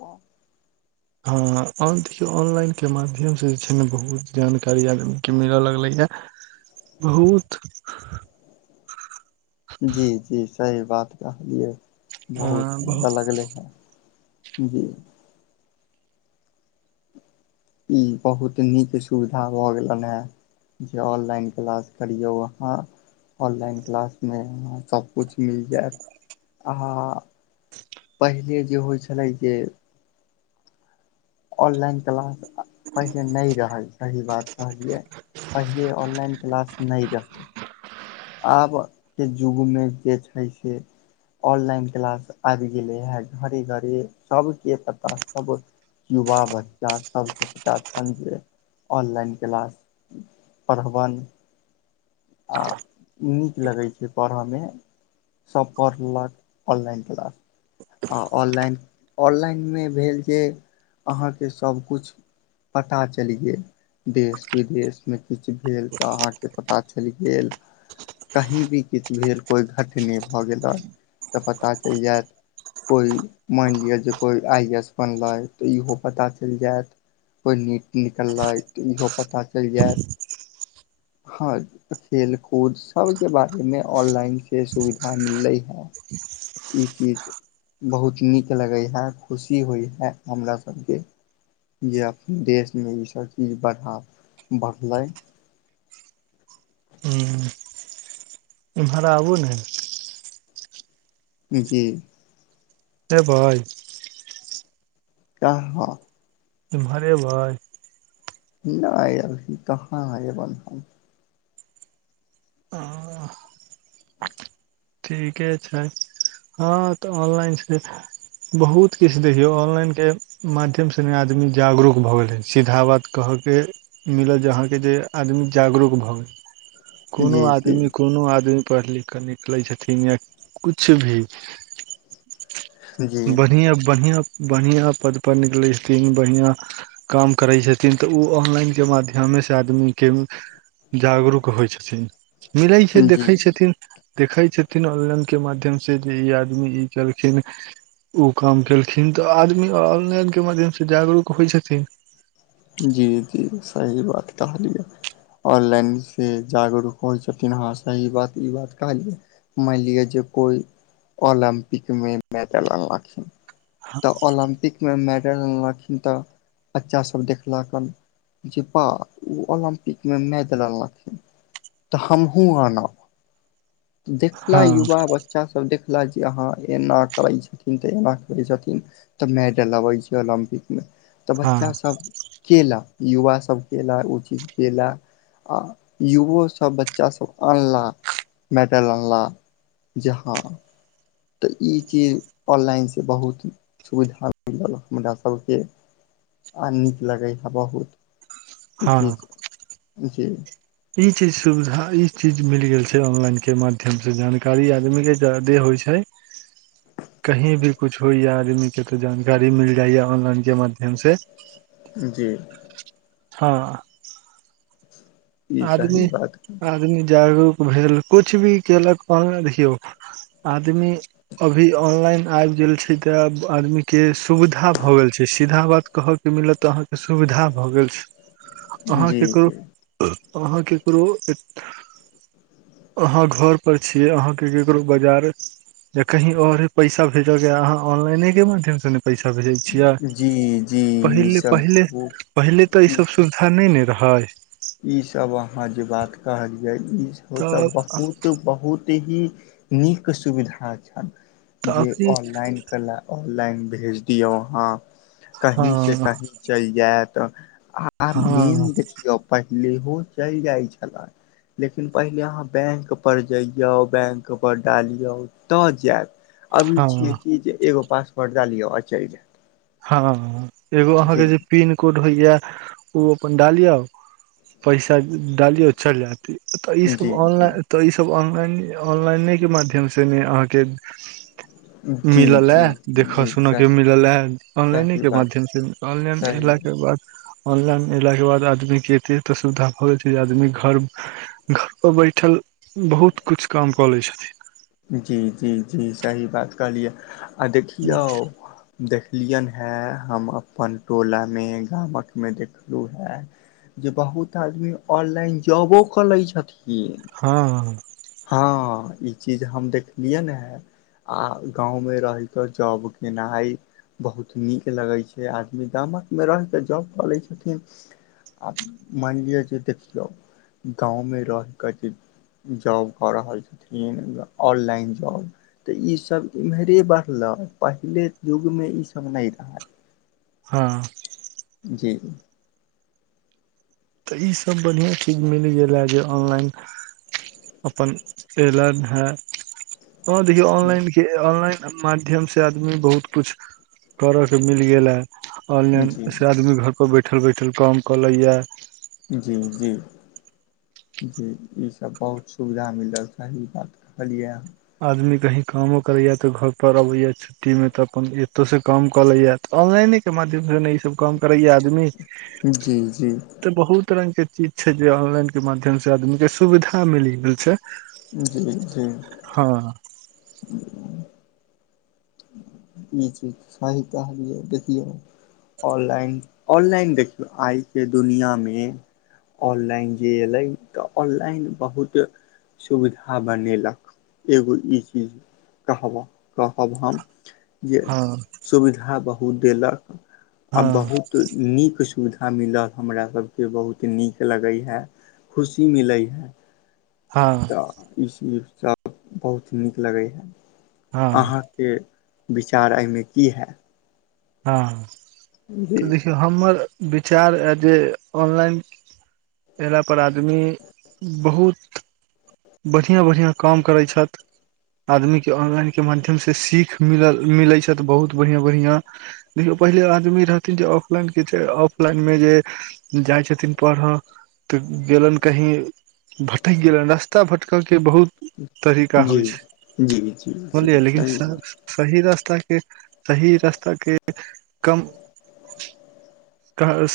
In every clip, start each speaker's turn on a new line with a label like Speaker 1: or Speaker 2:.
Speaker 1: ओ।
Speaker 2: हां आब देखियौ ऑनलाइन के माध्यम से जे छै ने बहुत जानकारी आदमी के मिला लगलैया। बहुत।
Speaker 1: जी-जी सही बात कहलियै,
Speaker 2: अ
Speaker 1: बहुत
Speaker 2: बहु
Speaker 1: मिला लागले हे। जी। ई बहुत नीक सुविधा भऽ गेलन हें। जे ऑनलाइन क्लास करियौ अहाँ, ऑनलाइन क्लास मे अहाँ सब कुछ मिल जाएत, आ हा हा पहिले जे होय छलै जे ऑनलाइन क्लास आ पहिले नै रहल, सही बात कहलियै पहिले ऑनलाइन क्लास नै रहै। आब के जुग मे जे छै से ऑनलाइन क्लास आएब गेलै हे घरे-घर, सब के पता सब युवा, बच्चा सबके पता छन जे ऑनलाइन क्लास पड़बन आ नीक लगै छै पढ़ा मे। सब पढ़लक ऑनलाइन क्लास। आ ऑनलाइन, ऑनलाइन मे भेल जे अहाँ के सब कुछ पता चैल गेल देश-विदेश मे किछ भेल तऽ अहाँ के पता च एल गेल। कहीं भी किछ भेल कोय घटने भऽ गेलै तऽ पता चैल जाएत। कोई मेन लियो जे कोय आई ए एस बनलै तऽ इहो पता चैल जाएत। कोई नीट निकलै तऽ इहो पता चैल जाएत। हां खेल-कूद सबके बारे मे ऑनलाइन से सुविधा मिललै हें। ई चीज बहुत नीक लगै हाए, खुशी होय हाए हमरा सबके। जे आब देश मे ई सब चीज बढ़ा बढ़लै।
Speaker 2: हुं इम्हर आबु नै।
Speaker 1: जी।
Speaker 2: एबै।
Speaker 1: का, हां।
Speaker 2: इम्हर एबै।
Speaker 1: नै अभी कहाँ एबन हम।
Speaker 2: अ ठीके छै हां तऽ ऑनलाइन से बहुत किछ देखियौ ऑनलाइन के माध्यम संगे आदमी जागरूक भऽ गेलै हन, सीधा बात कहअ के मिलत जे अहाँ के जे आदमी जागरूक भ गेल। कुनू
Speaker 1: जी जी
Speaker 2: आदमी, कुनू आदमी पढ़-लिख कऽ निकलै छथिन या कछु भी
Speaker 1: जी
Speaker 2: बढ़ियाँ-बढ़ियाँ, बढ़ियाँ पद पर निकलै छथिन बढ़ियाँ काम करै छथिन तऽ उ ऑनलाइन के माध्यमे से आदमी के जागरूक होइ छथिन मिलैय छै
Speaker 1: जी
Speaker 2: देखैय छथिन। देखै छथिन ऑनलाइन के माध्यम से जे ई आदमी ई केलखिन। ओ काम केलखिन तऽ आदमी ऑनलाइनके माध्यमसँ जागरूक होइ छथिन।
Speaker 1: जी जी सही बात कहलियै। ऑनलाइन से जागरूक होइ छथिन हँ सही बात ई बात कहलियै। मलिया जे कोइ ओलम्पिक मे मेदल अनलखीन तऽ ओलम्पिक मे मेडल अनलखिन तऽ बच्चा सब देखल ल कन जे बा ओ ओलम्पिकमे मैदल अनलखीन। तऽ हमहु आनब देखला
Speaker 2: हँ
Speaker 1: युवा बच् बच्चासब देखला जे हाँ एना करै छथिन तऽ एना करै छथिन। तऽ मेडल अबै छै ओलम्पिक मे तऽ
Speaker 2: हँ
Speaker 1: बच्चा सब केला युवासभ केला ओ चीज केला। युवोसभ बच्चासब अनला मेडल अनला। जे हाँ तऽ ई चीज ऑनलाइनसँ बहुत सुविधा मिलल हमरासब के। आ नीक लगाई है बहुत ई
Speaker 2: हँ
Speaker 1: चीज ई चीज
Speaker 2: ई चीज सुविधा ई चीज मिल गेल छै ऑनलाइन के माध्यम से जानकारी आदमी के जादे होइ छै कहीं भी कुछ होइ या आदमी के तो जानकारी मिल जाय या ऑनलाइन के माध्यम से।
Speaker 1: जी।
Speaker 2: हॉं।
Speaker 1: ई सही
Speaker 2: आदमी
Speaker 1: बात
Speaker 2: आदमी जागरूक भेल कुछ भी केलक ऑन देखियौ आदमी अभी ऑनलाइन आबि गेल छै तऽ आदमी के सुविधा भऽ गेल छै सीधा बात कहब मिलत त अहाँके सुविधा भऽ गेल छै अहाँ
Speaker 1: जी
Speaker 2: केकरो
Speaker 1: जी
Speaker 2: अहाँ केकड़ो अहाँ घर पर छियै अहाँके केकरो बाजारे जे कही औरे पैसा भेजऽ के या अहाँ ऑनलाइने के माध्यम से ने पैसा भेजै छियै
Speaker 1: जी जी ई
Speaker 2: पहिले
Speaker 1: सब
Speaker 2: पहिले पहिले तऽ ई सब सुविधा धा नहि ने रहैय।
Speaker 1: ईसभ अहाँ जे बात कहलिया ईसभ तऽ
Speaker 2: तब
Speaker 1: बहुत बहुत ही नीक सुविधा
Speaker 2: तऽ
Speaker 1: छनि जे
Speaker 2: अभी
Speaker 1: ऑनलाइन ऑनलाइन भेज दियौ अहाँ कहीसे
Speaker 2: हँ
Speaker 1: कही चलि जैत आ
Speaker 2: हँ
Speaker 1: मेन देखियौ पहिलेहो चलि जाइ छला लेकिन पहिले अहाँ बैंकपर जइऔ बैंकपर डालियौ तऽ जैत अभी छियै
Speaker 2: हँ
Speaker 1: कि जे एगो पासवर्ड डालियौ आ चइल जैत।
Speaker 2: हँ एगो अहाँके जे पिनकोड होइया ओ अपन डालियौ पैसा डालिऔ चलि जैत। तऽ ईसब
Speaker 1: जी जी
Speaker 2: ऑनलाइन तऽ ईसब ऑनलाइन ऑनलाइनेके माध्यमसँ ने अहाँके
Speaker 1: जी
Speaker 2: मिलल ला
Speaker 1: जी
Speaker 2: देखऽ
Speaker 1: जी
Speaker 2: सुन के
Speaker 1: सही
Speaker 2: मिलल ला ऑनलाइने
Speaker 1: सही
Speaker 2: के
Speaker 1: बात
Speaker 2: माध्यम से ऑनलाइन
Speaker 1: सही
Speaker 2: एलाक बाद ऑनलाइन एलाके बाद आदमी के एते त सुविधा भऽ गेल छै जे आदमी घर घर पर बैठल बहुत कुछु काम कऽ लै छथिन।
Speaker 1: जी जी जी सही बात कहलिया आ देखियौ देखलियनि हेँ हम अपन टोलामे गामकमे देखलहुँ हेँ जे बहुत आदमी ऑनलाइन जॉबो कऽ लैत छथिन।
Speaker 2: हॉं।
Speaker 1: हॉं ई चीज हम देखलियैन हे। आ गाँवमें रहि कऽ जॉब केनाइ। बहुत नीक लगैत छै, आदमी गाममे रहि कऽ जॉब कऽ लैत छथिन। आ मानि लिअ जे देखियो, गाँवमे रहिकेऽ जे जाॅ कऽ रहल छथिन, ऑनलाइन जॉब। तऽ ईसब इम्हरे बढ़ले, पहिले युग में ईसब नहि रहै।
Speaker 2: हॉं।
Speaker 1: जी।
Speaker 2: तऽ ई सब बढ़ियां चीज मिल गेले जे ऑनलाइन अपन एलै है, तऽ देखियौ ऑनलाइन के ऑनलाइन माध्यम से आदमी बहुत कुछ करे के मिल गेल है।
Speaker 1: जी जी
Speaker 2: ऑनलाइनसँ आदमी घर पर बैठल- बैठल काम कऽ लैए।
Speaker 1: जी- जी। जी ई सब बहुत सुविधा मिलल, सही बात कहलियै हे आहां।
Speaker 2: आदमी कही कामो करेया तऽ घर पर अबे या छुट्टी में तऽ अपन एतऽसँ काम कऽलैया, ऑनलाइनेके माध्यमसँ ने ई सब काम करैए आदमी।
Speaker 1: जी जी
Speaker 2: तऽ बहुत रंग के चीज छै जे, ऑनलाइन के माध्यम से आदमी के सुविधा मिल गेल छै।
Speaker 1: जी -जी।
Speaker 2: हँ।
Speaker 1: ह इ चीज सही कहलियै देखियौ। ऑनलाइन- ऑनलाइन देखियौ, आइके दुनिया में ऑनलाइन जे अयलै, तऽ ऑनलाइन बहुत सुविधा बनेलक, एगो ई चीज कहबह -कहब हम। जे
Speaker 2: हँ
Speaker 1: सुविधा बहुत देलक, आ
Speaker 2: हँ
Speaker 1: बहुत तऽ नीक सुविधा मिलल, हमरासभके बहुत नीक लगैए। खुशी मिलै हइ।
Speaker 2: हँ।
Speaker 1: तऽ ई चीज सभ बहुत नीक लगैया,
Speaker 2: हँ
Speaker 1: अहाँ के विचार एहिमे की हइ।
Speaker 2: हँ।
Speaker 1: जी।
Speaker 2: तऽ देखियौ हमर विचार यऽ जे ऑनलाइन एला पर आदमी बहुत बढ़िआँ- बढ़िआँ काम करैत छैत। आदमी के ऑनलाइन के माध्यम से, सीख मिलल- मिलै छै तऽ बहुत बढ़िया -बढ़िया। देखियौ पहिले आदमी रहथिन जे, ऑफलाइन के छै, ऑफलाइन मे जे जाइ छथिन परढ़ह, तऽ गेलनि कही भटैक गेलनि रस्त त्ता भटकऽ के बहुत तरीका
Speaker 1: जी
Speaker 2: होइ छै,
Speaker 1: जी जी जी
Speaker 2: समझलियै लेकिन
Speaker 1: बात
Speaker 2: सही रास्ता के, सही रास्ता के, कम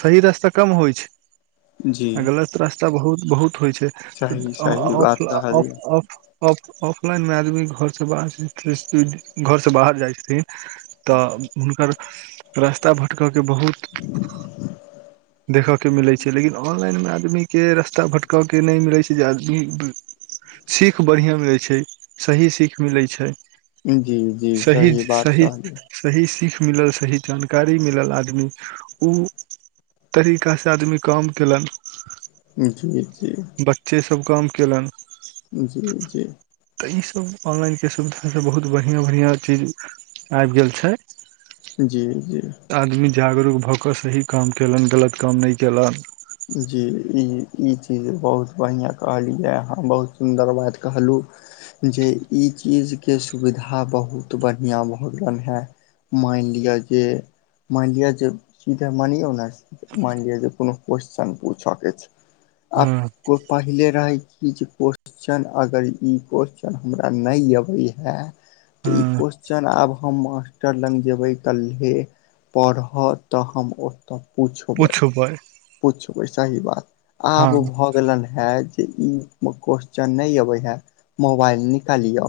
Speaker 2: सही रास्ता कम होइ छै।
Speaker 1: जी
Speaker 2: गलत रास्ता बहुत- बहुत होइ छै,
Speaker 1: सही
Speaker 2: ऑ
Speaker 1: सही बात
Speaker 2: -ऑफ-ऑफ
Speaker 1: कहलियै
Speaker 2: ऑफ ऑफलाइन में आदमी घर से [unintelligible] घर से बाहर जाय छथिन। तऽ हुनकर रास्ता भटकयके बहुत देखयके मिलै छै लेकिन ऑनलाइनमे आदमीके रस्ता भटकयके नहि मिलै छै जे आदमी सीख बढ़िआँ मिलैत छै। सही सीख मिलैत छै।
Speaker 1: जी जी सही बात कहली।
Speaker 2: सही सीख मिलल सही जानकारी मिलल आदमी ओ तरीकासँ आदमी काम कयलनि।
Speaker 1: जी -जी।
Speaker 2: बच्चे सभ काम कयलनि।
Speaker 1: जी- जी।
Speaker 2: तऽ ई सब ऑनलाइन के सुविधा से बहुत बढ़िया बढ़िया चीज आबि गेल छै।
Speaker 1: जी - जी।
Speaker 2: आदमी जागरूक भऽ कऽ सही काम कयलनि गलत काम नहि कयेलनि।
Speaker 1: जी ई ई चीज बहुत बढ़िआँ कहलियै अाँ बहुत सुन्दर बात कहलहुँ। जे ई चीजके सुविधा बहुत बढ़िआँ भऽ गेलनि हेँ। मानि लििया जे मानि लिअ जे सीधा मानौ ने मानि लिअ जे कोनो क्वेश्चन पूछऽ के छै आ
Speaker 2: हँ
Speaker 1: पहिले रहे की जे को - क्वेश्चन अगर ई क्वेेश्चन हमरा नहि ये बुझाय- तऽ ई
Speaker 2: हँ
Speaker 1: क्वस्चन आब हम मास्टर लग जेबै कल्हे। पढ़ऽ तऽ हम ओतऽ पूछबै।
Speaker 2: पुछबै
Speaker 1: पुछबै सही बात
Speaker 2: हँ
Speaker 1: आब भ हे जे इ मे क्वस्चन न अबे हे मोबाइल निकालियो।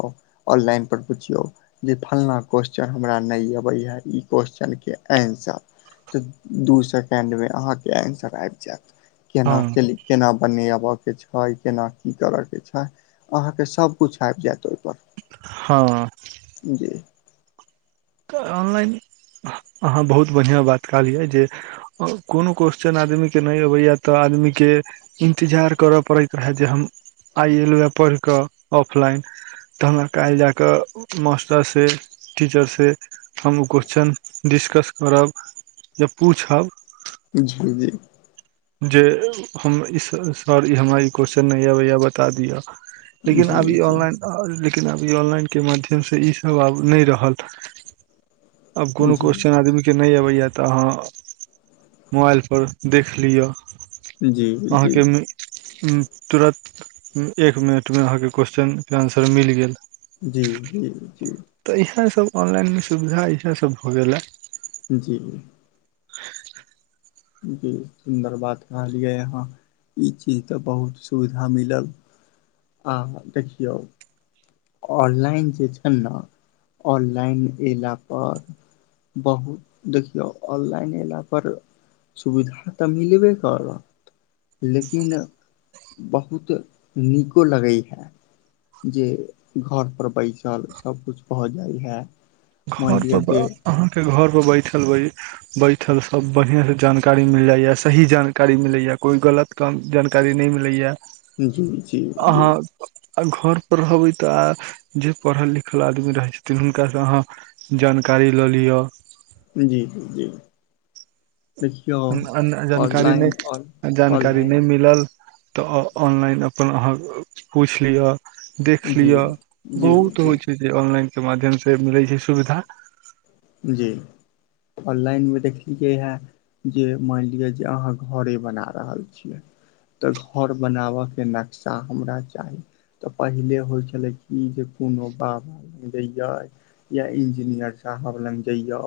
Speaker 1: ऑनलाइन पर पुछिियौ। जे फल्लाँ क्वेशचन हमरा नहि अबैए ई क्वस्चनके आन्सर। तऽ दू सेकेण्डमे अहाँके आन्सर आबि जायत केना
Speaker 2: हँ
Speaker 1: केली केना बनेबय के छै। केना की करय के छै। अहाँके सभकिछु आबि जायत ओहिपर।
Speaker 2: हँ।
Speaker 1: जी।
Speaker 2: ऑनलाइन अहाँ बहुत बढ़िआँ बात कहलियअ जे कोनो क्वेश्चन आदमी के नहि अबैया तऽ आदमी के इन्तजार करय पड़ैत रहए जे हम आइ एलहुँ हए पढ़ि कऽ ऑफलाइन। तऽ हमरा काल्हि जााकऽ मास्टरसँ टीचरसँ हम ओ क्वेेश्चन डिस्कस करब या पूछब।
Speaker 1: जी जी।
Speaker 2: जे हम ई सॉरी हमरा ई क्वेेश्चन नहि अबैए बता दिअ। लेकिन
Speaker 1: जी
Speaker 2: अब ई
Speaker 1: जी
Speaker 2: ऑनलाइन लेकिन अभी ऑनलाइनके माध्यमसँ ईसभ आब नहि रहल। अब कोनो
Speaker 1: जी
Speaker 2: क्वेस््चन आदमी के नय अबे या ते अहा मोबाइल पर देख लिअऽ
Speaker 1: जी जी
Speaker 2: अहाँके मि तुरन्त एक मिनटमे अहाँके क्वेेश्चनके आन्सर मिल गेल।
Speaker 1: जी जी जी।
Speaker 2: तऽ इहे सब ऑनलाइन मे सुविधा इएहे सभ भ गेले।
Speaker 1: जी जी।
Speaker 2: [inaudible]
Speaker 1: जी सुन्दर बात रहलियै अहाँ। ई चीज तऽ बहुत सुविधा मिलल आ देखियौ। ऑनलाइन जे छै न ऑनलाइन अयला प - - बहुत देखियौ ऑनलाइन अयला पर- - सुविधा तऽ मिलबे क रऽ। लेकिन बहुत नीको लगै है। जे घरपर बैसल सभकिछु भऽ जाइ या- -
Speaker 2: घरपर अहाँके घरपर बैठल बै बैठल सब बढ़िया से जानकारी मिल जाइया सही जानकारी मिलैया कोई गलत - - कम जानकारी नहि मिलै या- -
Speaker 1: जी- जी -जी- -
Speaker 2: आ घर पर रहबै तऽ आ जे पढ़ल लिखल आदमी रहै छथिन। हुनका से अहाँ जानकारी लऽ लिअ।
Speaker 1: जी- जी -जी। देखियौ
Speaker 2: जान जानकारी
Speaker 1: ऑनलाइन
Speaker 2: नहि -जानकारी नहि
Speaker 1: ऑनलाइन
Speaker 2: मिलल तऽ ऑनलाइन अपन अहाँ पूछि लिअ। देख
Speaker 1: जी
Speaker 2: लिअ
Speaker 1: जी
Speaker 2: बहुत
Speaker 1: जी
Speaker 2: होइ छै, जे ऑनलाइनके माध्यम से मिलैत छै सुविधा- -
Speaker 1: जी ऑनलाइन मे देखलियै है। जे मानि लिअ जे अहाँ घरे बना रहल छियै। तऽ घर बनाबयके नक्शा हमरा चाही। तऽ पहिले होइ छलै। कि जे कोनो पाप जेय या इंजीनियर साहब लग जइयौ।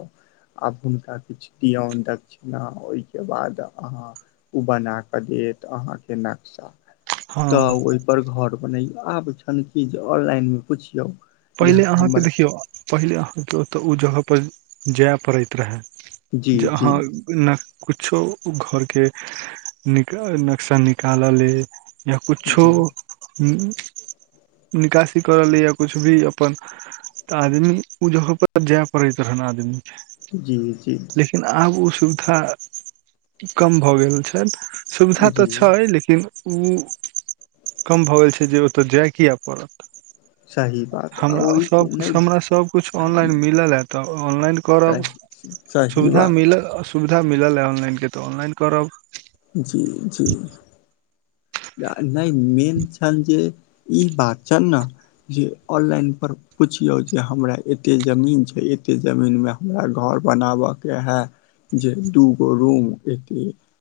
Speaker 1: आब हुनका किछु दक्षिणा ओहिके बाद अहाँ- - ओ बना कऽ देत अहाँके नक्शा
Speaker 2: हँ
Speaker 1: तऽ ओहिपर घर बनैयौ आब छनि कि जे ऑनलाइनमे पुछियौ। जे
Speaker 2: पहिले अहाँके
Speaker 1: हमर
Speaker 2: देखियौ पहिले अहाँके ओतऽ ओ जगहपर जाय पड़ैत रहै।
Speaker 1: जी
Speaker 2: जे
Speaker 1: जी
Speaker 2: अहाँ- - न कुछो घर के नक नक्शा निकालल ऐइ। या कुछो
Speaker 1: जी
Speaker 2: निकासी कर एले या कुछ- - वे अपन आदमी ओ जगह पर जाय पड़ैत रहन आदमी के- -
Speaker 1: जी -जी- -
Speaker 2: लेकिन आब ओ सुविधा कम भऽ गेल छैन। सुविधा तऽ
Speaker 1: जी
Speaker 2: छै लेकिन- - ऊ कम भऽ गेल छै जे ओतय जाय कििया पड़त।
Speaker 1: चाही बात, - -
Speaker 2: हमरा सब कुछ हमरा -सब कुछ ऑनलाइन मिलले तऽ ऑनलाइन- - करब
Speaker 1: सही सही
Speaker 2: सुविधा
Speaker 1: बात
Speaker 2: मिलल सुविधा मिलल ऑनलाइनके तऽ ऑनलाइन करब।
Speaker 1: जी -जी- - नहि मेन छनि जे ई बात छनि न- - जे ऑनलाइन पर पुछियौ जे हमरा एते जमीन छै, एते जमीन मे- - हमरा घर बनाबय के है जे दू गो रूम एके- -